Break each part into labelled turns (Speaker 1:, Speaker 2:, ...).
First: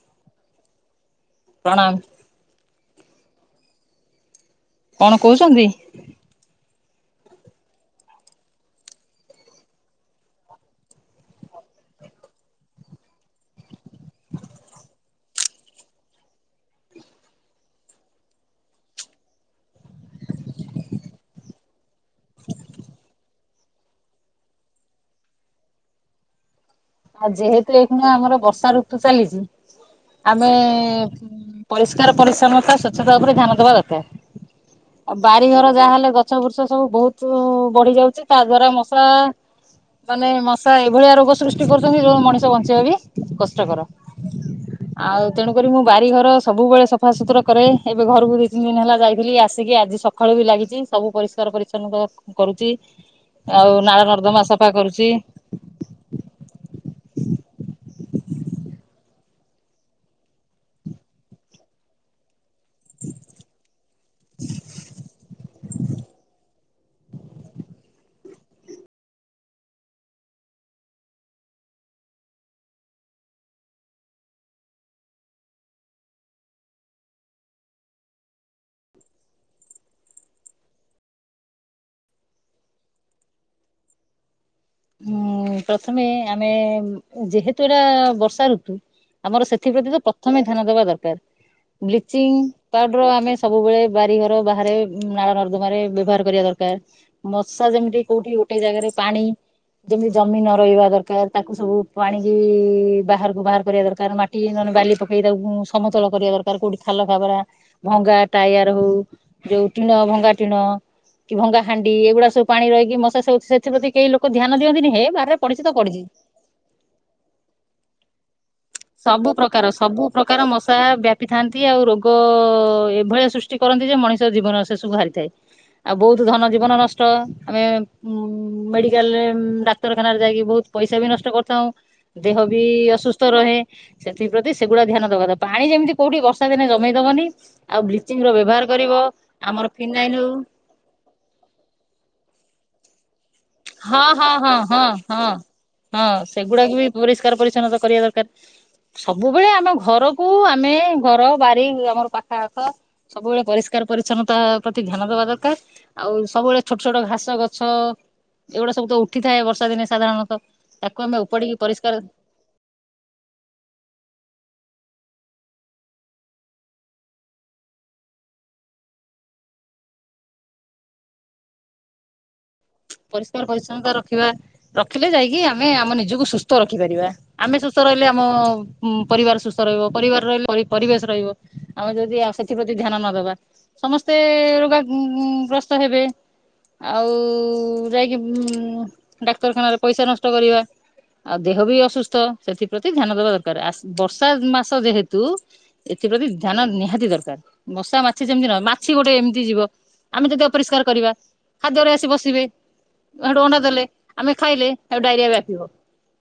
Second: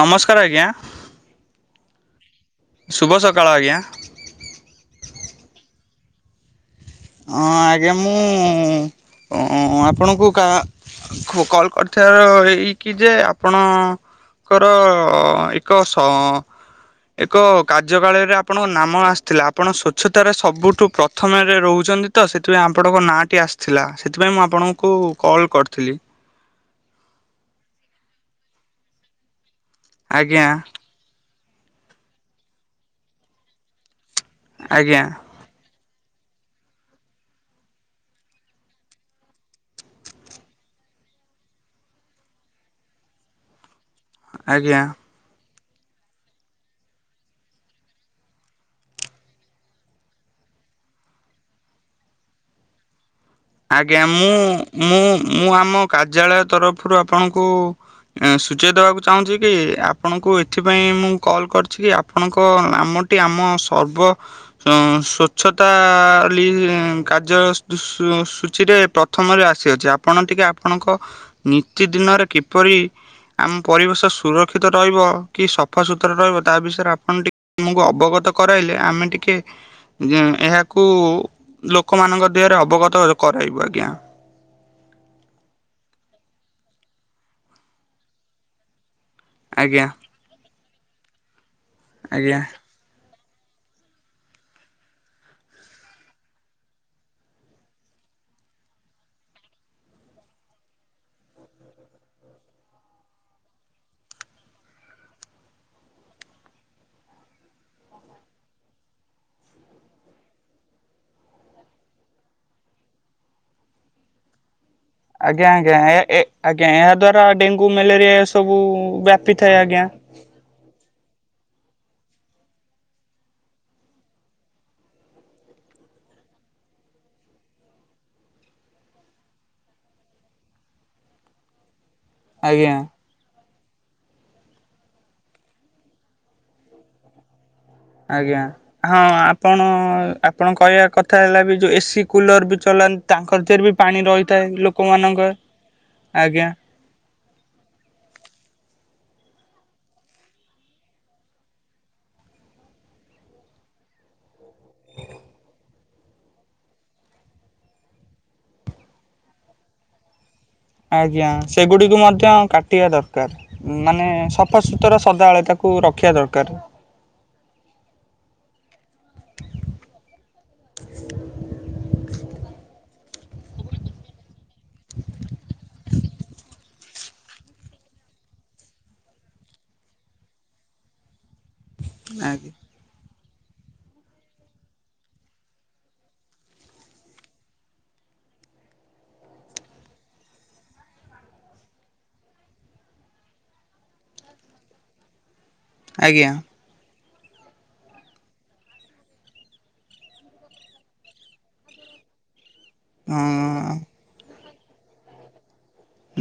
Speaker 1: ନମସ୍କାର ଆଜ୍ଞା।
Speaker 2: ପ୍ରଣାମ।
Speaker 1: ଶୁଭ ସକାଳ ଆଜ୍ଞା।
Speaker 2: କଣ କହୁଛନ୍ତି?
Speaker 1: ଅଁ, ଆଜ୍ଞା ମୁଁ ଅଁ, ଆପଣଙ୍କୁ କାହା ଖୁ-କଲ୍ କରିଥିବାର ଏଇକି ଯେ ଆପଣ ଙ୍କର ଏକ ସଁ ଏକ କାର୍ଯ୍ୟ କାଳରେ ଆପଣଙ୍କ ନାମ ଆସିଥିଲା, ଆପଣ ସ୍ଵଚ୍ଛତାରେ ସବୁଠୁ ପ୍ରଥମରେ ରହୁ ଛନ୍ତି ତ ସେଥିପାଇଁ ଆପଣଙ୍କ ନାଁ ଟି ଆସିଥିଲା। ସେଥିପାଇଁ ମୁଁ ଆପଣଙ୍କୁ କଲ୍ କରିଥିଲି।
Speaker 2: ଆଉ ଯେହେତୁ ଏଇଖିଣା ଆମର ବର୍ଷା ଋତୁ ଚାଲିଚି
Speaker 1: ଆଜ୍ଞା
Speaker 2: ଆମେ ପରିଷ୍କାର ପରିଚ୍ଛନ୍ନତା ସ୍ବଚ୍ଛତା ଉପରେ ଧ୍ୟାନ ଦବା ଦରକାର।
Speaker 1: ଆଜ୍ଞା।
Speaker 2: ଆଉ ବାରିଘର ଯାହେଲେ ଗଛ ବୃଷ ସବୁ ବହୁତୁ ବଢି ଯାଉଛି ତା ଦ୍ଵାରା ମଶା ମାନେ ମଶା ଏଇଭଳିଆ ରୋଗ ସୃଷ୍ ଟି କରୁଛନ୍ତି ଯୋଉ ମଣିଷ ବଞ୍ଚିବା ବି କଷ୍ଟକର।
Speaker 1: ଆଜ୍ଞା
Speaker 2: ଆଉ ତେଣୁକରି ମୁଁ ବାରିଘର ସବୁବେଳେ ସଫାସୁତୁରା କରେ ଏବେ ଘରକୁ ଦୁଇ ତିନି ଦିନ ହେଲା ଯାଇଥିଲି ଆସିକି ଆଜି ସ ଖାଳୁ ବି ଲାଗିଚି ସବୁ ପରିଷ୍କାର ପରିଚ୍ଛନ୍ନ କସ କରୁଚି।
Speaker 1: ଆଜ୍ଞା ମୁଁ ମୁଁ ମୁଁ ଆମ କାର୍ଯ୍ୟାଳୟ ତରଫରୁ ଆପଣଙ୍କୁ ଏଁ, ସୂଚେଇ ଦେବାକୁ ଚାହୁଁଛି କି ଆପଣଙ୍କୁ ଏଥିପାଇଁ ମୁଁ କଲ୍ କରିଛି କି ଆ ଆପଣଙ୍କ ନାମଟି ଆମ ସର୍ବ ଅଁ, ସ୍ୱଚ୍ଛତା ଲି କାର୍ଯ୍ୟ ସୁ- ସୁ ସୂଚୀରେ ପ୍ରଥମରୁ ଆସିଅଛି, ଆପଣ ଟିକେ ଆପଣଙ୍କ ନିୀତିଦିନରେ କିପରି ଆମ ପରିବେଶ ସୁରକ୍ଷିତ ରହିବ କି ସଫା ସୁତୁର ରହିବ ତା ବିଷୟରେ ଆପଣ ଟିକ ଆମକୁ ଅବଗତ କରାଇଲେ ଆମେ ଟିକେ ଯେ ଏହାକୁ ଲୋକମାନଙ୍କ ଦେହରେ ଅବଗତ କରାଇବୁ ଆଜ୍ଞା।
Speaker 2: ଉଁ, ପ୍ରଥମେ ଆମେ ଯେହେତୁ ଏଟା ବର୍ଷା ଋତୁ ଆମର
Speaker 1: ଆଜ୍ଞା
Speaker 2: ସେଥିପ୍ରତି ତ ପ୍ରଥମେ ଧ୍ୟାନ ଦବା ଦରକାର। ବ୍ଲିଚିଂ
Speaker 1: ଆଜ୍ଞା।
Speaker 2: ପାଉଡର ଆମେ ସବୁବେଳେ ବାରିଘର ବାହାରେ ନାଳ ନର୍ଦ୍ଦମାରେ ବ୍ୟବହାର କରିବା ଦରକାର। ମଶା ଯେମିତି କୋଉଠି ଗୋଟେ ଜାଗାରେ, ପାଣି ଯେମିତି ଜମି ନ ରହିବା ଦରକାର। ତାକୁ ସବୁ ପାଣିକି ବାହାରକୁ ବାହାର କରିବା ଦରକାର। ମା ଟି ନହେଲେ ବାଲି ପକେଇ ତାକୁ ସମତଳ କରିବା ଦରକାର। କୋଉଠି ଖାଲ ଖାବରା ଭଙ୍ଗା ଟାୟାର୍ ହଉ ଯୋଉ ଟିଣ ଭଙ୍ଗା ଟିଣ କି ଭଙ୍ଗା ହାଣ୍ଡି ଏଗୁଡା ସବୁ ପାଣି ରହିକି ମଶା ସବୁ ସେଥିପ୍ରତି କେହି ଲୋ କ ଧ୍ୟାନ ଦଅନ୍ତିିନି।
Speaker 1: ଆଜ୍ଞା, ଆଜ୍ଞା, ଆଜ୍ଞା, ଏ ଆଜ୍ଞା ଏହା ଦ୍ଵାରା ଡେଙ୍ଗୁ ମେଲେରିଆ ଏ ସବୁ
Speaker 2: ସବୁ
Speaker 1: ବ୍ୟାପିଥାଏ
Speaker 2: ପ୍ରକାର
Speaker 1: ଆଜ୍ଞା।
Speaker 2: ସବୁ ପ୍ରକାର ମଶା ବ୍ୟାପିଥାନ୍ତି ଆଉ ରୋଗ ଏଭଳିଆ ସୃଷ୍ଟି କରନ୍ତି ଯେ ମଣିଷ ଜୀବନ ଶେଷୁକୁ ହାରିଥାଏ। ଆଉ ବୋହୁତୁ ଧନ ଜୀବନ ନଷ୍ଟ ଆମେ ଉଁ ମେଡିକାଲରେ ଉଁ ଡାକ୍ତରଖାନାରେ ଯାଇକି ବୋହୁତ ପଇସା ବି ନଷ୍ଟ କରିଥାଉଁ ଦେହ ବି
Speaker 1: ଆଜ୍ଞା
Speaker 2: ଅସୁସ୍ ତ ରହେ ସେଥିପ୍ରତି ସେଗୁଡା ଧ୍ୟାନ ଦବା [unintelligible] ପାଣି ଯେମତି କୋଉଠି ବର୍ଷା ଦିନେ ଜମେଇ ଦବନି। ଆଉ ବ୍ଲିଚିଂ ର
Speaker 1: ଆଜ୍ଞା
Speaker 2: ବ୍ୟବହାର କରିବ
Speaker 1: ହଁ ଆପଣ
Speaker 2: ଆମର ଫିନାଇଲ
Speaker 1: ଆପଣ କହିବା କ ଥା ହେଲା ବି ଯୋଉ ଏସିି କୁଲର୍ ବି ଚଲାନ୍ ତାଙ୍କର ଧିଏରେ ବି ପାଣି
Speaker 2: ହଉ। ହଁ ହଁ
Speaker 1: ରହିଥାଏ
Speaker 2: ହଁ ହଁ
Speaker 1: ଲୋକମାନଙ୍କ
Speaker 2: ହଁ। ହଁ
Speaker 1: ଆଜ୍ଞା।
Speaker 2: ସେଗୁଡାକ ବି ପରିଷ୍କାର ପରିଚ୍ଛନ୍ନତା କରିବା ଦରକାର। ସବୁବେଳେ ଆମ ଘରକୁ ଆମେ ଘର ବାରି ଆମର ପାଖା ଆଖ ସବୁବେଳେ ପରିଷ୍କାର ପରିଚ୍ଛନ୍ନତା ପ୍ରତି ଧ୍ୟାନ ଦବା ଦରକାର। ଆଉ ସବୁବେଳେ ଛୋଟ ଛୋଟ ଘାସ ଗଛ ଏଗୁଡା ସବୁ ତ ଉଠିଥାଏ ବର୍ଷା ଦିନେ ସାଧାରଣତଃ। ତାକୁ ଆମେ
Speaker 1: ଆଜ୍ଞା
Speaker 2: ଉପାଡିକି
Speaker 1: ସେଗୁଡିକୁ
Speaker 2: ପରିଷ୍କାର
Speaker 1: ମଧ୍ୟ କା ଟିଆ ଦରକାର ଉଁ ମାନେ ସଫାସୁତୁରା ସଦାବେଳେ ତାକୁ ରଖିଆ ଦରକାର।
Speaker 2: ପରିଷ୍କାର ପରିଚ୍ଛନ୍ନତା ରଖିବା ରଖିଲେ ଯାଇକି ଆମେ ଆମ ନିଜୁକୁ ସୁସ୍ତ ରଖିପାରିବା। ଆମେ ସୁସ୍ତ ରହିଲେ ଆମ ଉଁ ପରିବାର ସୁସ୍ତ ରହିବ ପରିବାର ରହିଲେ ପରି ପରିବେଶ ରହିବ। ଆମେ ଯଦି ଆ ସେଥିପତି ଧ୍ୟାନ ନ ଦବା ସମସ୍ତେ ରୋଗା ଗୁଁ ଗୁଁ ଗ୍ରସ୍ତ ହେବେ। ଆଉ ଯାଇକି ଉଁ ଡାକ୍ତରଖାନାରେ ପଇସା ନଷ୍ଟ କରିବା। ଆଉ ଦେହ ବି ଅସୁସ୍ତ ସେଥିପ୍ରତି ଧ୍ୟାନ ଦବା ଦରକାର ଆସ୍ ବର୍ଷା ଉଁ ମାସ ଯେହେତୁ ଏଥିପ୍ରତି
Speaker 1: ଆଜ୍ଞା
Speaker 2: ଧ୍ୟାନ ନିହାତି ଦରକାର। ମଶା ମାଛି ଯେମତି ର ମାଛି ଗୋଟେ ଏମତି ଜୀବ ଆମେ ଯଦି ଅପରିଷ୍କାର କରିବା ଖାଦ୍ୟରେ ଆସି ବସିବେ। ହେଠୁ ଅଣ୍ଡା
Speaker 1: ହଁ।
Speaker 2: ଦେଲେ ଆମେ ଖାଇଲେ ଡାଇରିଆ ହେଠୁ ବ୍ୟାପିବ।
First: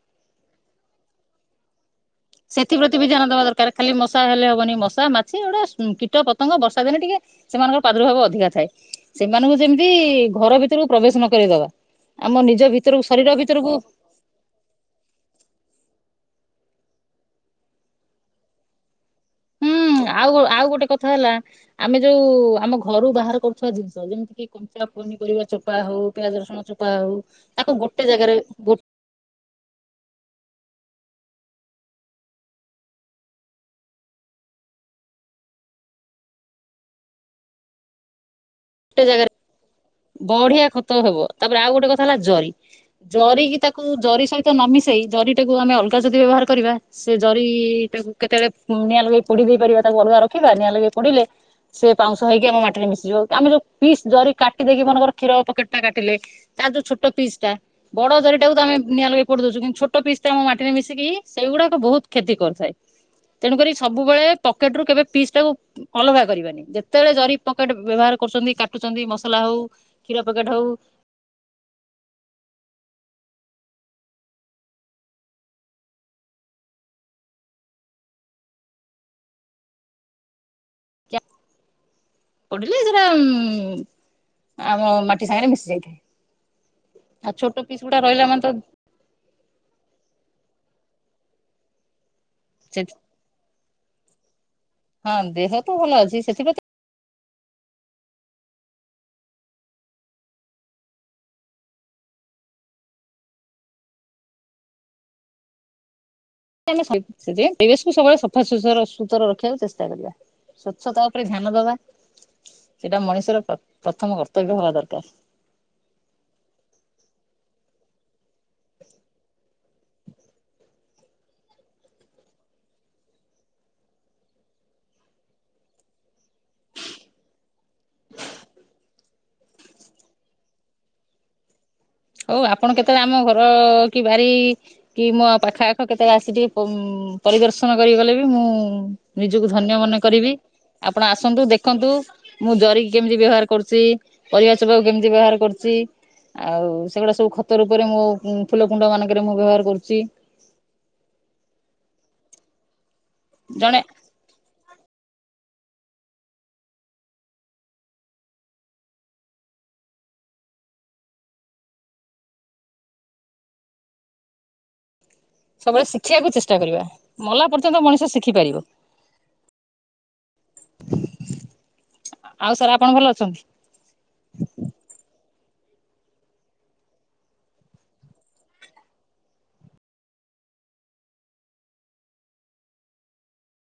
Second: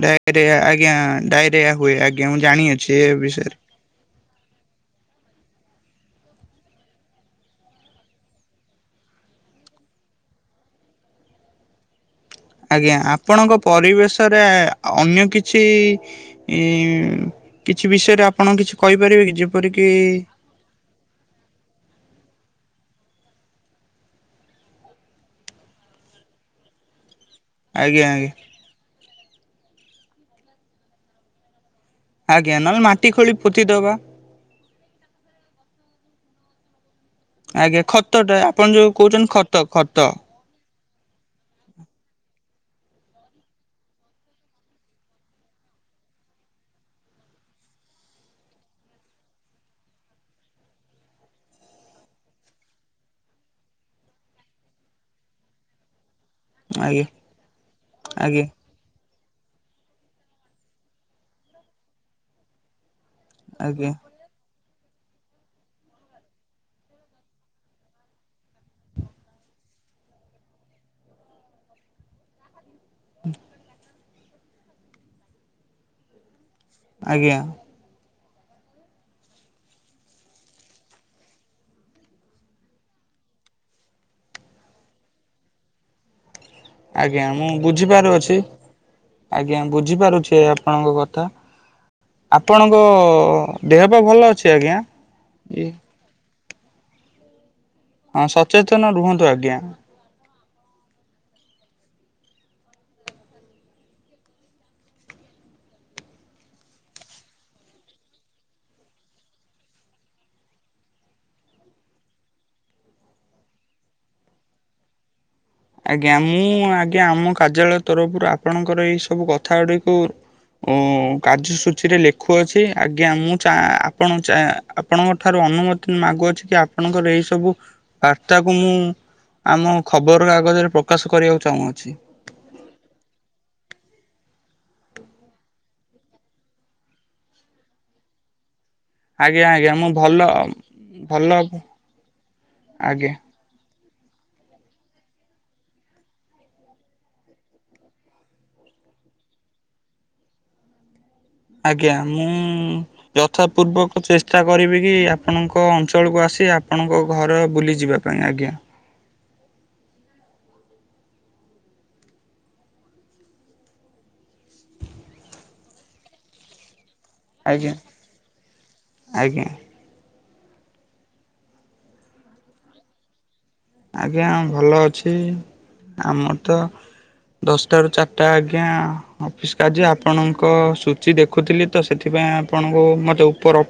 Speaker 1: ଡାଇରିଆ ଆଜ୍ଞା ଡାଇରିଆ ହୁଏ ଆଜ୍ଞା ମୁଁ
Speaker 2: ସେଥିପ୍ରତି
Speaker 1: ଜାଣିଅଛି
Speaker 2: ବି
Speaker 1: ଏ
Speaker 2: ଧ୍ୟାନ ଦେବା
Speaker 1: ବିଷେୟେରେ।
Speaker 2: ଦରକାର ଖାଲି ମଶା ହେଲେ ହବନି ମଶା ମାଛି ଗୋଟେ ସୁଁ କୀଟ ପତଙ୍ଗ ବର୍ଷା ଦିନେ ଟିକେ ସେମାନଙ୍କର ପାଦୁର୍ଭାବ ଅଧିକା ଥାଏ ସେମାନଙ୍କୁ ଯେମତି ଘର ଭିତୁରୁକୁ ପ୍ରବେଶ ନ କରେଇ ଦବା।
Speaker 1: ଆଜ୍ଞା ଆପଣଙ୍କ ପରିବେଶରେ ଅନ୍ୟ କିଛି ଇଁ କିଛି ବିଷୟରେ ଆପଣ କିଛି କହିପାରିବେ କି ଯି
Speaker 2: ହୁଁ ଆଉ ଗୋ ଆଉ ଗୋଟେ କଥା ହେଲା ଆମେ ଯୋଉ ଆମ ଘରୁ ବାହାର କରୁଥୁବା ଜିନିଷ ଯେମିତିକି କନ୍ ଚା ପନିପରିବା ଚୋପା ହଉ ପିଆଜ ରସୁଣ ଚୋପା ହଉ ତାକୁ
Speaker 1: ଆଜ୍ଞା
Speaker 2: ଗୋଟେ
Speaker 1: ଆଜ୍ଞା
Speaker 2: ଜାଗାରେ ଉଁ ପୋ
Speaker 1: ଆଜ୍ଞା ନହେଲେ ମାଟି ଖୋଳି ପୋତିଦବା। ଆଜ୍ଞା ଖତଟା ଆପଣ ଯୋଉ
Speaker 2: ଜାଗାରେ
Speaker 1: କହୁଚନ୍ ଖତ ଖତ।
Speaker 2: ବଢିଆ ଖତ ହବ ତାପରେ ଆଉ ଗୋଟେ କଥା ହେଲା ଜରି। ଜରିକିି ତାକୁ ଜରି ସହିତ ନ ମିିଶେଇ ଜରିଟାକୁ ଆମେ ଅଲଗା ଯଦି ବ୍ୟବହାର କରିବା ସେ ଜରିଟାକୁ କେତେବେଳେ ଉଁ ନିଆଁ ଲଗେଇ ପୋଡି ଦେଇ ପାରିବା ତାକୁ ଅଲଗା ରଖିବା ନିଆଁ ଲଗେଇି ପୋଡିଲେ ସେ ପାଉଁଶ ହେଇକି ଆମ ମାଟିରେ ମିଶିଯିବ ଆମେ ଯୋଉ ପିସ୍ ଜରି କାଟିଦେଇକି ମନେକର କ୍ଷୀର ପକେଟଟା କାଟିଲେ। ତାର ଯୋଉ
Speaker 1: ଆଜ୍ଞା
Speaker 2: ଛଟ ପିସଟା ବଡ
Speaker 1: ଆଜ୍ଞା।
Speaker 2: ଜରିଟାକୁ ତମେ ନିଆଁ ଲଗେଇ ପୋଡି ଦଉଛୁ କିନ୍ତୁ ଛୋ ଛୋଟ ପିସଟା ଆମ ମାଟିରେ ମିଶିକି ସେଇଗୁଡାକ ବୋହୁତ କ୍ଷତି କରିଥାଏ ତେଣୁକରି
Speaker 1: ଆଜ୍ଞା
Speaker 2: ସବୁବେଳେ ପକେଟରୁ କେବେ ପିସଟାକୁ କୁଁ ଅଲଗା କରିବାନି ଯେତେବେଳେ ଜରି ପକେଟ୍ ବ୍ୟବହାର କରୁଚନ୍ତି କାଟୁଚନ୍ତି ମସ୍ ତଲା ହଉ କ୍ଷୀର ପକେଟ୍ ହଉ
Speaker 1: [inaudible] ଆଜ୍ଞା। ହ [unintelligible]
Speaker 2: ପଡିଲେ ସେଟା ଉଁ ଆମ ମାଟି ସାଙ୍ଗେରେ ମିଶି ଯାଇଥାଏ।
Speaker 1: ଆଜ୍ଞା
Speaker 2: ଆଉ
Speaker 1: ମୁଁ
Speaker 2: ଛୋଟ ପିସ୍ ଗୁଡା
Speaker 1: ବୁଝିପାରୁ
Speaker 2: ରହିଲା
Speaker 1: ଅଛି।
Speaker 2: ମାନେ ତ
Speaker 1: ଆଜ୍ଞା ବୁଝିପାରୁଛେ ଆପଣଙ୍କ କଥା। ଆପଣଙ୍କ ଦେହ ପା ଭଲ ଅଛି ଆଜ୍ଞା?
Speaker 2: ହଁ ଦେହ ତ ଭଲ ଅଛି। ସେଥିପାଇଁ ତ
Speaker 1: ହଁ ସଚେତନ ରୁହନ୍ତୁ ଆଜ୍ଞା।
Speaker 2: [inaudible] ପରିବେଶକୁ ସବୁଳେ ସଫା ସୁସର ସୁତର ରଖିବାକୁ ଚେଷ୍ଟା କରିବା। ସ୍ବଚ୍ଛତା ଉପରେ ଧ୍ୟାନ ଦବା ସେଇଟା ମଣିଷର ପ୍ର ପ୍ରଥମ କର୍ତ୍ତବ୍ୟ ହବା ଦରକାର।
Speaker 1: ଆଜ୍ଞା ମୁଁ ଆଜ୍ଞା ଆମ କାର୍ଯ୍ୟାଳୟ ତରଫରୁ ଆପଣଙ୍କର ଏଇ ସବୁ କଥା ଗୁଡିକୁ ଓ କାର୍ଯ୍ୟସୂଚୀରେ ଲେଖୁଅଛି ଆଜ୍ଞା ମୁଁ ଚା ଆପଣ ଚା ଆପଣଙ୍କ ଠାରୁ ଅନୁମତି ମାଗୁଅଛି କି ଆପଣଙ୍କର ଏଇ ସବୁ ବାର୍ତ୍ତାକୁ ମୁଁ ଆମ ଖବର କାଗଜରେ ପ୍ରକାଶ କରିବାକୁ ଚାହୁଁଅଛି।
Speaker 2: ହଉ ଆପଣ କେତେବେଳେ ଆମ ଘର କି ବାରି କି ମୋ ପାଖ ଆଖ କେତେବେଳେ ଆସିିକି ପଂ ପରିଦର୍ଶନ କରିଗଲେ ବି ମୁଁ
Speaker 1: ଆଜ୍ଞା
Speaker 2: ନିଜକୁ
Speaker 1: ଆଜ୍ଞା
Speaker 2: ଧନ୍ୟ
Speaker 1: ମୁଁ
Speaker 2: ମନେ
Speaker 1: ଭଲ
Speaker 2: କରିବି। ଆପଣ
Speaker 1: ଭଲ
Speaker 2: ଆସନ୍ତୁ ଦେଖନ୍ତୁ ମୁଁ ଜରିକି
Speaker 1: ଆଜ୍ଞା
Speaker 2: କେମିତି ବ୍ୟବହାର କରୁଛି। ପରିବା ଚୋପାକୁ କେମିତି ବ୍ୟବହାର କରୁଛି। ଆଉ ସେଗୁଡ଼ା ସବୁ ଖତ ରୂପରେ ମୋ ଫୁଲ କୁଣ୍ଡ ମାନଙ୍କରେ ମୁଁ ବ୍ୟବହାର କରୁଛି।
Speaker 1: ଆଜ୍ଞା ମୁଁ
Speaker 2: ଜଣେ
Speaker 1: ଯଥାପୂର୍ବକ ଚେଷ୍ଟା ଷ୍ଟା କରିବି କି ଆପଣଙ୍କ ଅଞ୍ଚଳକୁ ଆସି ଆପଣଙ୍କ ଘର ବୁଲିଯିବା ପାଇଁ ଆଜ୍ଞା।
Speaker 2: ସବୁବେଳେ ଶିଖିବାକୁ ଚେଷ୍ଟା କରିବା। ମଲା
Speaker 1: ଆଜ୍ଞା
Speaker 2: ପର୍ଯ୍ୟନ୍ତ ମଣିଷ ଶିଖି ପାରିବ।
Speaker 1: ଆଜ୍ଞା।
Speaker 2: ଆଉ ସାର୍ ଆପଣ ଭଲ ଅଛନ୍ତି?
Speaker 1: ଆଜ୍ଞା ଭଲ ଅଛି। ଆମର ତ ଦଶଟାରୁ ଚାରିଟା ଆଜ୍ଞା। ଅଫିସ୍ କାଯ୍ୟ ଆପଣଙ୍କ ସୂଚି ଦେଖୁଥିଲି ତ ସେଥିପାଇଁ ଆପଣଙ୍କୁ ମୋତେ ଉପର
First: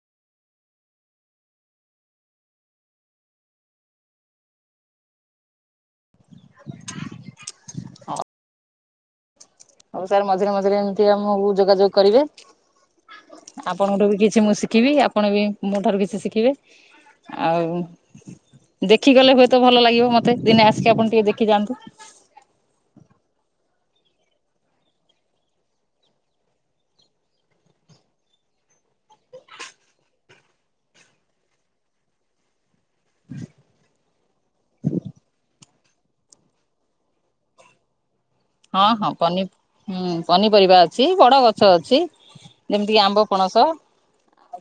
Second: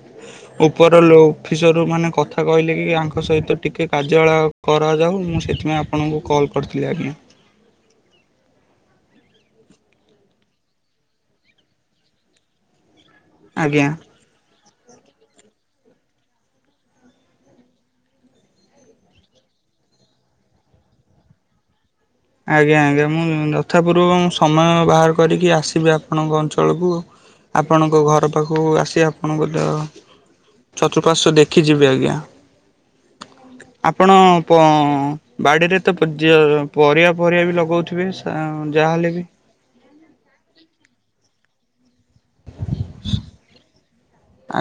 Speaker 1: ଉପର ଲୋ ଅଫିସର ମାନେ କଥା କହିଲେ କି ତାଙ୍କ ସହିତ ଟିକେ କାର୍ଯ୍ୟାଳୟ କରାଯାଉ ମୁଁ ସେଥିପାଇଁ ଆପଣଙ୍କୁ କଲ୍ କରିଥିଲି ଆଜ୍ଞା।
Speaker 2: ହଉ ସାର୍ ମଝିରେ ମଝିରେ ଏମିତି ଆମ ଯୋଗାଯୋଗ କରିବେ
Speaker 1: ଆଜ୍ଞା।
Speaker 2: ଆପଣଙ୍କଠୁ ବି କିଛି ମୁଁ ଶ ଶିଖିବି ଆପଣ ବି ମୋ ଠାରୁ କିଛି ଶିଖିବେ। ଆଉ ଦେଖି ଗଲେ ହୁଏତ ଭଲ ଲାଗିବ ମତେ ଦିନେ ଆସିକି ଆପଣ ଟିକେ ଦେଖି ଯାଆନ୍ତୁ।
Speaker 1: ଆଜ୍ଞା ଆଜ୍ଞା ମୁଁ ଯଥାପୂର୍ବ ସମୟ ବାହାର କରିକି ଆସିବି ଆପଣଙ୍କ ଅଞ୍ଚଳକୁ ଆଉ। ଆପଣଙ୍କ ଘର ପାଖକୁ ଆସି ଆପଣଙ୍କୁ ଦେ ଚତୁଃପାର୍ଶ୍ଵ ଦେଖି ଯିବେ ଆଜ୍ଞା। ଆପଣ କ ବାଡିରେ ତ ଜ ପରିବା ଫରିବା ବି ଲଗଉଥିବେ।
Speaker 2: ହଁ ହଁ
Speaker 1: ଯାହାହେଲେ ବି
Speaker 2: ପନି ହଁ ପନିପରିବା ଅଛି ବଡ ଗଛ ଅଛି। ଯେମିତିକି ଆମ୍ବ ପଣସ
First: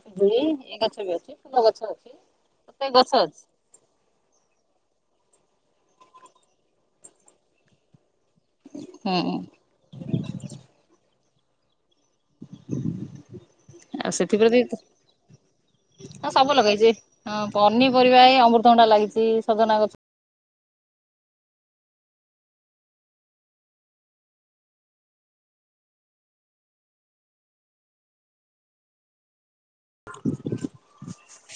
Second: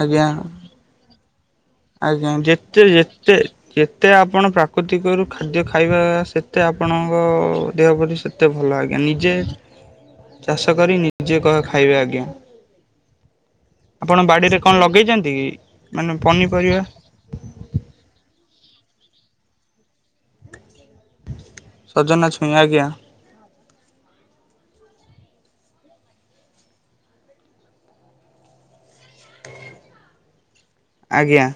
Speaker 1: ଆଜ୍ଞା
Speaker 2: ଏ ଗଛ ବି ଅଛି ଫୁଲ ଗଛ ଅଛି।
Speaker 1: ଆଜ୍ଞା ଯେତେ
Speaker 2: ପ୍ରତ୍ୟେକ ଗଛ
Speaker 1: ଯେତେ
Speaker 2: ଅଛି
Speaker 1: ଯେତେ ଆପଣ ପ୍ରାକୃତିକରୁ ଖାଦ୍ୟ ଖାଇବା ସେତେ ଆପଣଙ୍କ ଦେହ ପ୍ରତି ସେ ତେ ଭଲ ଆଜ୍ଞା।
Speaker 2: ହୁଁ
Speaker 1: ନିଜେ ଚାଷ କରି ନିଜେ କ ଖାଇବେ ଆଜ୍ଞା।
Speaker 2: ଆଉ
Speaker 1: ଆପଣ ବାଡିରେ
Speaker 2: ସେଥିପ୍ରତି
Speaker 1: କଣ
Speaker 2: ହଁ
Speaker 1: ଲଗେଇଛନ୍ତି ମାନେ ପନୀ
Speaker 2: ସବୁ ଲଗେଇଛି ହଁ ପନିପରିବା ଏ ଅମୃତଭଣ୍ଡା ଲାଗିଛି। ସଜନା ଗଛ
Speaker 1: ସଜନା ଛୁଇଁ ଆଜ୍ଞା। ଆଜ୍ଞା।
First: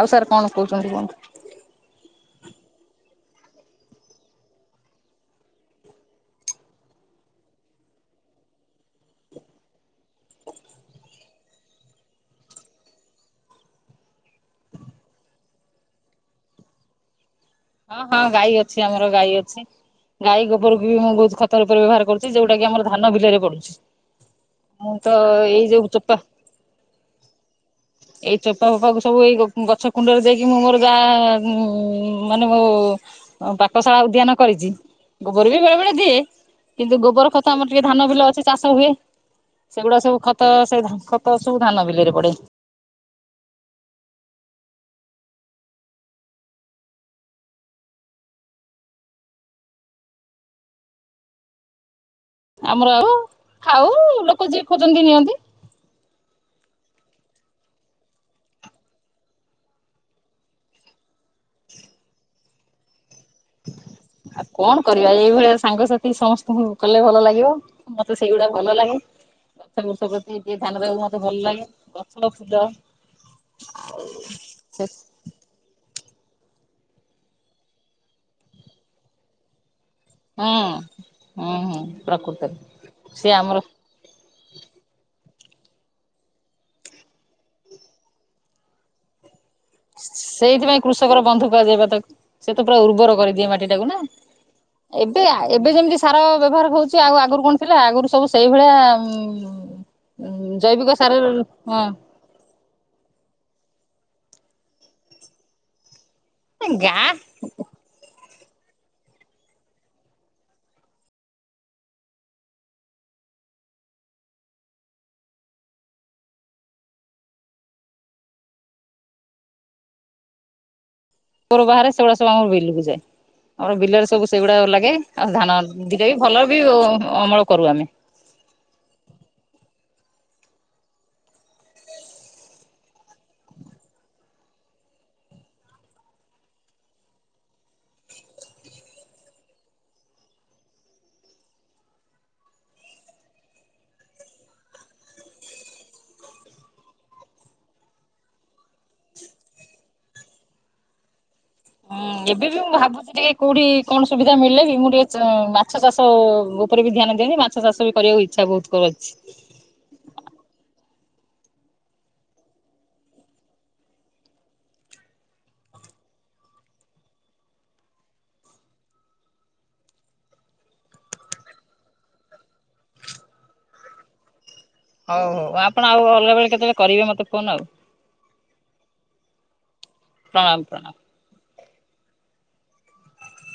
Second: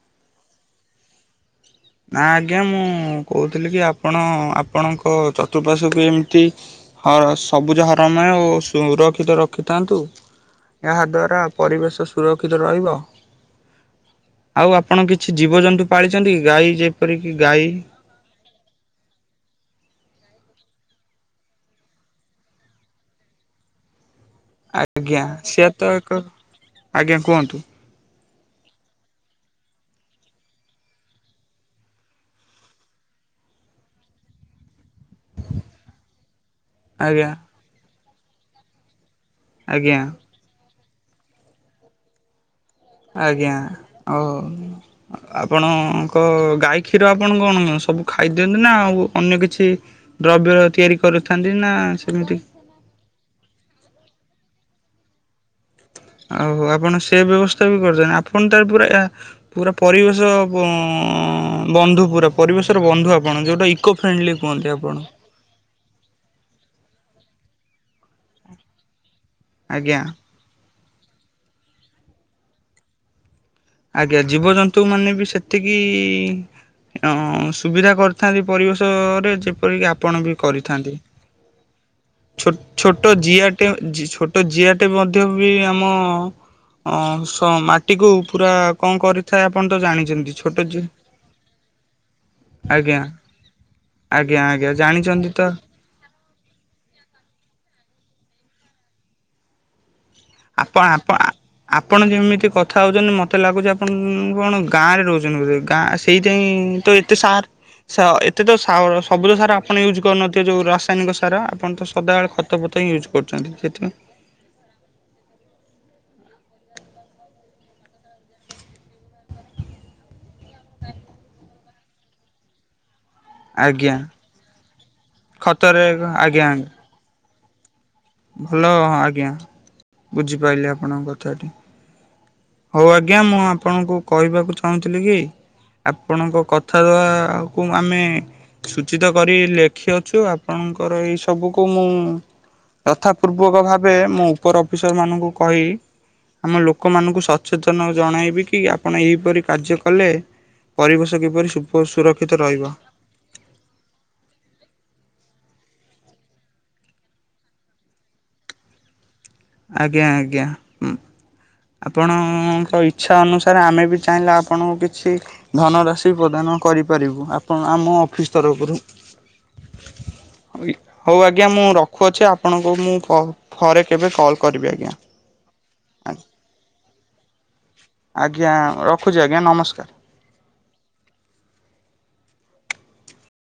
Speaker 2: ଆଉ ସାର୍ କଣ କହୁଛନ୍ତି କୁହନ୍ତୁ?
Speaker 1: ନା ଆଜ୍ଞା ମୁଁ କହୁଥିଲି କି ଆପଣ ଆପଣଙ୍କ ଚତୁଃପାଶ୍ଵକୁ ଏମିତି ହଁ ସବୁଜ ହରାମୟ ଓ ସୁରକ୍ଷିତ ରଖିଥାନ୍ତୁ। ଏହାଦ୍ୱାରା ପରିବେଶ ସୁରକ୍ଷିତ ରହିବ। ଆଉ ଆପଣ କିଛି ଜୀବଜନ୍ତୁ ପାଳିଛନ୍ତି କି ଗାଈ ଯେପରିକି ଗାଈ
Speaker 2: ହଁ ହଁ ଗାଈ ଅଛି ଆମର ଗାଈ ଅଛି। ଗଈ ଗୋବରକୁ ବି ମୁଁ ବହୁତ ଖତ ରୂପରେ ବ୍ୟବହାର କରୁଛି ଯଉଟା କି ଆମର ଧାନ ବିଲରେ ପଡୁଛି। ମୁଁ ତ
Speaker 1: ଆଜ୍ଞା
Speaker 2: ଏଇ
Speaker 1: ସିଏ
Speaker 2: ଯୋଉ
Speaker 1: ତ
Speaker 2: ଚୋପା
Speaker 1: ଏକ ଆଜ୍ଞା କୁହନ୍ତୁ?
Speaker 2: ଏଇ ଚୋପା ଫୋପା କୁ ସବୁ ଏଇ ଗଛ କୁଣ୍ଡରେ ଦେଇକି ମୁଁ ମୋର ଜା ମାନ ମୋ ପାକଶାଳା ଉଦ୍ୟାନ କରିଛି। ଗୋବର ବି ବେଳେ ବେଳେ ଦିଏ କିନ୍ତୁ
Speaker 1: ଆଜ୍ଞା
Speaker 2: ଗୋବର ଖତ ଆମର ଟିକେ ଧାନ ବିଲ ଅଛି ଚାଷ ହୁଏ।
Speaker 1: ଆଜ୍ଞା।
Speaker 2: ସେଗୁଡା ସବୁ ଖତ ସେ ଖତ ସବୁ ଧାନ ବିଲିରେ ପଡେ।
Speaker 1: ଆଜ୍ଞା ହଉ ଆପଣଙ୍କ ଗାଈ କ୍ଷୀର ଆପଣ କଣ ସବୁ ଖାଇଦିଅନ୍ତି ନା ଆଉ ଅନ୍ୟ କିଛି ଦ୍ରବ୍ୟ ତିଆରି କରିଥାନ୍ତି ନା ସେମିତି
Speaker 2: ଆମର ଆଉ ଖାଉ ଲୋକ ଯିଏ ଖୋଜନ୍ତି ନିଅନ୍ତି।
Speaker 1: ଓହ ଆପଣ ସେ ବ୍ୟବସ୍ଥା ବି କରୁଚନ୍ତି ଆପଣତଏ ପୁରା ପୁରା ପରିବେଶ ବ ଅ ବନ୍ଧୁ ପୁରା ପରିବେଶର ବନ୍ଧୁ ଆ କଣ ଯୋଉଟା ଇକୋ ଫ୍ରେଣ୍ଡଲି
Speaker 2: ଆଉ
Speaker 1: କୁହନ୍ତି
Speaker 2: କଣ
Speaker 1: ଆପଣ।
Speaker 2: କରିବା ଏଇଭଳିଆ ସାଙ୍ଗସାଥି ସେ ସମସ୍ତଙ୍କୁ କଲେ ଭଲ ଲାଗିବ ମତେ ସେଇଗୁଡ଼ା ଭଲ ଲାଗେ ଗଛ
Speaker 1: ଆଜ୍ଞା
Speaker 2: ବୃଷ ପ୍ରତି ଏ ଧ୍ୟାନ ଦେବାକୁ ମତେ ଭଲ ଲାଗେ ଗଛ ଫୁଲ
Speaker 1: ଆଜ୍ଞା ଜୀବଜନ୍ତୁ
Speaker 2: ସେ
Speaker 1: ମାନେ ବି ସେ ଜେତିକି ହଁ ସୁବିଧା କରିଥାନ୍ତି ପରିବେଶରେ ଯେପରିକି ଆପ ଆପଣ ବି
Speaker 2: ହୁଁ
Speaker 1: କରିଥାନ୍ତି
Speaker 2: ହୁଁ ହୁଁ
Speaker 1: ଛୋ
Speaker 2: ପ୍ରକୃତରେ
Speaker 1: ଛୋଟ
Speaker 2: ସିଏ
Speaker 1: ଜିଆ
Speaker 2: ଆମର
Speaker 1: ଟେ ଜି ଛୋଟ୍ ଟ ଜିଆଟେ ମଧ୍ୟବି ଆମ ଅଁ ମାଟିକୁୁ ପୁରା କଣ କରି ଥାଏ ଆପଣ ତ ଜାଣି
Speaker 2: ସେଇଥିପାଇଁ କୃଷକର ବନ୍ଧୁ କୁହାଯାଏ ପା ତାକୁ ସେ ତ ପୁରା
Speaker 1: ଆଜ୍ଞା
Speaker 2: ଉର୍ବର କରିଦିଏ ମାଟି ଟାକୁ ନା।
Speaker 1: ଆଜ୍ଞା ଆଜ୍ଞା
Speaker 2: ଏବେ
Speaker 1: ଜାଣିଚନ୍ତି
Speaker 2: ଆ
Speaker 1: ତ
Speaker 2: ଏବେ ଯେମିତି ସାର ବ୍ୟବହାର ହଉଛି ଆଉ ଆଗରୁ କଣ ଥିଲା ଆଗରୁ ସବୁ ସେଇଭଳିଆ ଜୈବିକ ସାରରୁ ହଁ
Speaker 1: ଏମିତି କର କଥା ହଉଛନ୍ତି ମତେ ଲାଗୁଛି ଆପଣ କଣ ଗାଁରେ ରହୁଛନ୍ତି ବୋଧେ ଗାଁ
Speaker 2: ହଁ
Speaker 1: ହେଇଥିପାଇଁ ତ ଏତେ
Speaker 2: ଗାଁ
Speaker 1: ସାର୍ ଏତେ ତ ସାର ସବୁଜ ସାର ଆପଣ ୟୁଜ୍ କରିନଥିବେ ଯୋଉ ରାସାୟନିକ ସାର ଆପଣ ତ ସଦାବେଳେ ଖ ଖତ ଫତ ୟୁଜ୍‌ କରୁଛନ୍ତି ସେଥିପାଇଁ
Speaker 2: ଉପର ବାହାରେ ସେଗୁଡା ସବୁଆମର ବିଲକୁ ଜାଏ। ଆମର
Speaker 1: ଆଜ୍ଞା
Speaker 2: ବିଲରେ ସବୁ ସେଇଗୁଡ଼ାକ ଲାଗେ ଆଉ ଧାନ
Speaker 1: ଖତରେ
Speaker 2: ଦିଟା ବି ଭଲ
Speaker 1: ଆଜ୍ଞା
Speaker 2: ବି ଅମଳ କରୁ ଆମେ।
Speaker 1: ଭଲ ହଁ ଆଜ୍ଞା ବୁଝିପାରିଲି ଆପଣଙ୍କ କଥାଟି। ହଉ ଆଜ୍ଞା ମୁଁ ଆପଣଙ୍କୁ କହିବାକୁ ଚାହୁଁଥିଲି କି। ଆପଣଙ୍କ କଥା ଦବା କୁ ଆମେ ସୂଚିତ କରି ଲେଖିଅଛୁ ଆପଣଙ୍କର ଏଇ ସବୁକୁ ମୁଁ ଯଥା ପୂର୍ବକ ଭାବେ ମୁଁ ଉପର ଅଫିସର୍ ମାନଙ୍କୁ କହି ଆମ ଲୋକମାନଙ୍କୁ ସତ୍ ସଚେତନ ଜଣାଇବି କି ଆପଣ ଏହିପରି କାର୍ଯ୍ୟ କଲେ ପରିବେଶ କିପରି ସୁ ଓ ସୁରକ୍ଷିତ ରହିବ।
Speaker 2: ବୁଝିଲି। କଉଠି କଣ ସୁବିଧା ମିଳିଲାକି ମୁଁ ଟିକେ ମାଛ ଚାଷ ଉପରେ ବି ଧ୍ୟାନ ଦିଅନ୍ତି ମାଛ ଚାଷ ବି କରିବାକୁ ଇ ଇ୍ଛା ବହୁତ କର ଅଛି।
Speaker 1: ଆଜ୍ଞା, ଆଜ୍ଞା ହୁଁ। ଆପଣଙ୍କ ଇଚ୍ଛା ଅନୁସାରେ ଆମେ ବି ଚାହିଁଲେ ଆପଣଙ୍କୁ କିଛି ଧନରାଶି ପ୍ରଦାନ କରିପାରିବୁ ଆପଣ ଆମ ଅଫିସ୍ ତରଫରୁ ହଉ ଆଜ୍ଞା ମୁଁ ରଖୁଅଛି ଆପଣଙ୍କୁ ମୁଁ ପ ଫରେ କେବେ କଲ୍ କରିବି ଆଜ୍ଞା।
Speaker 2: ହଉ ହଉ ଆପଣ ଆଉ ଅଲଗା ବେଳେ କେତେବେଳେ କରିବେ ମୋତେ ଫୋନ୍ ଆଉ‌।
Speaker 1: ଆଜ୍ଞା ରଖୁଛି ଆଜ୍ଞା ନମସ୍କାର୍।
Speaker 2: ପ୍ରଣାମ‌ ପ୍ରଣାମ।